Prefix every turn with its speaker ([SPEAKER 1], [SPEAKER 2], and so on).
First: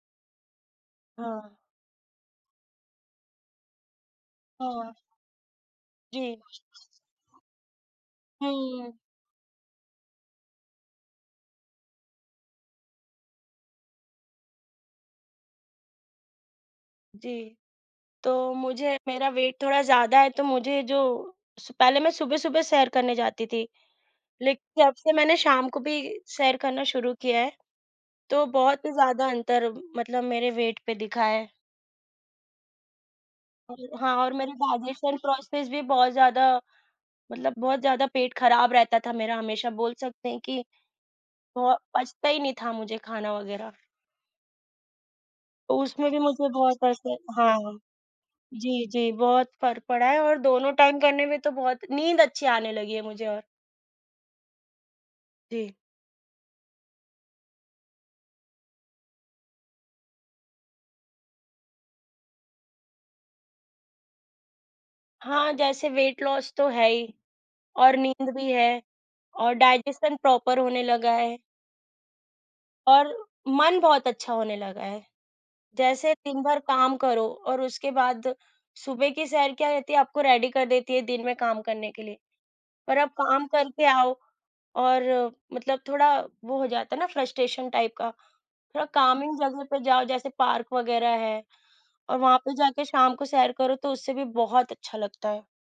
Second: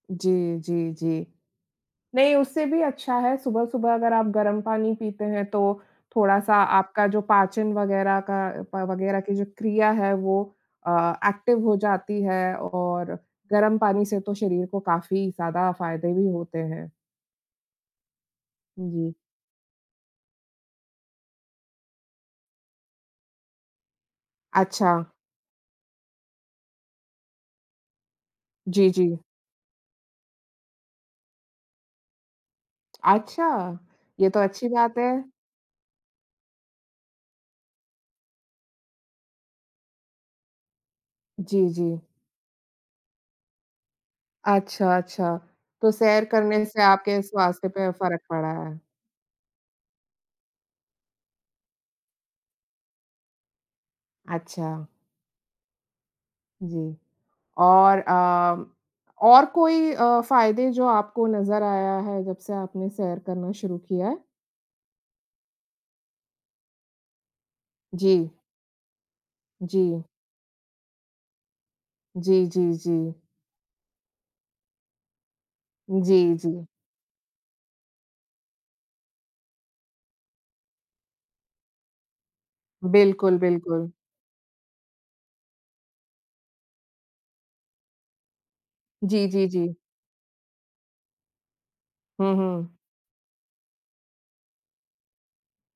[SPEAKER 1] जी, जी, जी।
[SPEAKER 2] हाँ।
[SPEAKER 1] नहीं उससे भी अच्छा है सुबह-सुबह अगर आप गरम
[SPEAKER 2] हाँ, हाँ।
[SPEAKER 1] पानी पीते हैं तो
[SPEAKER 2] जी।
[SPEAKER 1] थोड़ा-सा आपका जो पाचन वग़ैरह का प
[SPEAKER 2] हुँ।
[SPEAKER 1] वग़ैरह की जो क्रिया है वो अ, एक्टिव हो जाती है और गरम पानी से तो शरीर को काफ़ी ज़्यादा फ़ायदे भी होते हैं।
[SPEAKER 2] जी। तो मुझे
[SPEAKER 1] जी।
[SPEAKER 2] मेरा वेट थोड़ा ज़्यादा है तो मुझे जो स पहले मैं सुबह-सुबह सैर करने जाती थी, लेकिन जब
[SPEAKER 1] अच्छा।
[SPEAKER 2] से मैंने शाम को भी सैर करना शुरू किया है, तो बहुत
[SPEAKER 1] जी,
[SPEAKER 2] ही
[SPEAKER 1] जी।
[SPEAKER 2] ज़्यादा अंतर मतलब मेरे वेट पे दिखा है।
[SPEAKER 1] अच्छा,
[SPEAKER 2] अ, हाँ,
[SPEAKER 1] ये
[SPEAKER 2] और
[SPEAKER 1] तो
[SPEAKER 2] मेरी
[SPEAKER 1] अच्छी बात है।
[SPEAKER 2] डाइजेशन प्रोसेस भी बहुत ज़्यादा मतलब बहुत ज़्यादा पेट ख़राब रहता था मेरा हमेशा, बोल सकते हैं कि
[SPEAKER 1] जी,
[SPEAKER 2] बहो
[SPEAKER 1] जी।
[SPEAKER 2] पचता ही नहीं था मुझे खाना वग़ैरह।
[SPEAKER 1] अच्छा, अच्छा।
[SPEAKER 2] तो
[SPEAKER 1] तो
[SPEAKER 2] उसमें भी
[SPEAKER 1] सैर
[SPEAKER 2] मुझे
[SPEAKER 1] करने
[SPEAKER 2] बहुत
[SPEAKER 1] से
[SPEAKER 2] पचता है
[SPEAKER 1] आपके स्वास्थ्य
[SPEAKER 2] हाँ।
[SPEAKER 1] पे फ़र्क पड़ा है।
[SPEAKER 2] जी, जी। बहुत फ़र्क पड़ा है और दोनों टाइम करने में तो बहुत नींद अच्छी आने लगी है मुझे और
[SPEAKER 1] अच्छा।
[SPEAKER 2] जी।
[SPEAKER 1] जी। और अ, और कोई अ, फ़ायदे जो आपको नज़र आया है जब से आपने सैर करना शुरू किया है?
[SPEAKER 2] हाँ, जैसे वेट लॉस तो है ही। और नींद
[SPEAKER 1] जी।
[SPEAKER 2] भी है और
[SPEAKER 1] जी।
[SPEAKER 2] डाइजेशन प्रॉपर होने लगा है।
[SPEAKER 1] जी, जी,
[SPEAKER 2] और
[SPEAKER 1] जी।
[SPEAKER 2] मन बहुत अच्छा होने लगा है। जैसे
[SPEAKER 1] जी,
[SPEAKER 2] दिन भर
[SPEAKER 1] जी।
[SPEAKER 2] काम करो और उसके बाद सुबह की सैर क्या रहती है आपको रेडी कर देती है दिन में काम करने के लिए। पर अब
[SPEAKER 1] बिल्कुल,
[SPEAKER 2] काम करके
[SPEAKER 1] बिल्कुल।
[SPEAKER 2] आओ और मतलब थोड़ा वो हो जाता है ना, फ्रस्ट्रेशन टाइप का, थोड़ा
[SPEAKER 1] जी,
[SPEAKER 2] काल्मिंग
[SPEAKER 1] जी,
[SPEAKER 2] जगह
[SPEAKER 1] जी।
[SPEAKER 2] पे जाओ जैसे पार्क वग़ैरह है और
[SPEAKER 1] हुँ,
[SPEAKER 2] वहाँ पे
[SPEAKER 1] हुँ।
[SPEAKER 2] जाके शाम को सैर करो तो उससे भी बहुत अच्छा लगता है।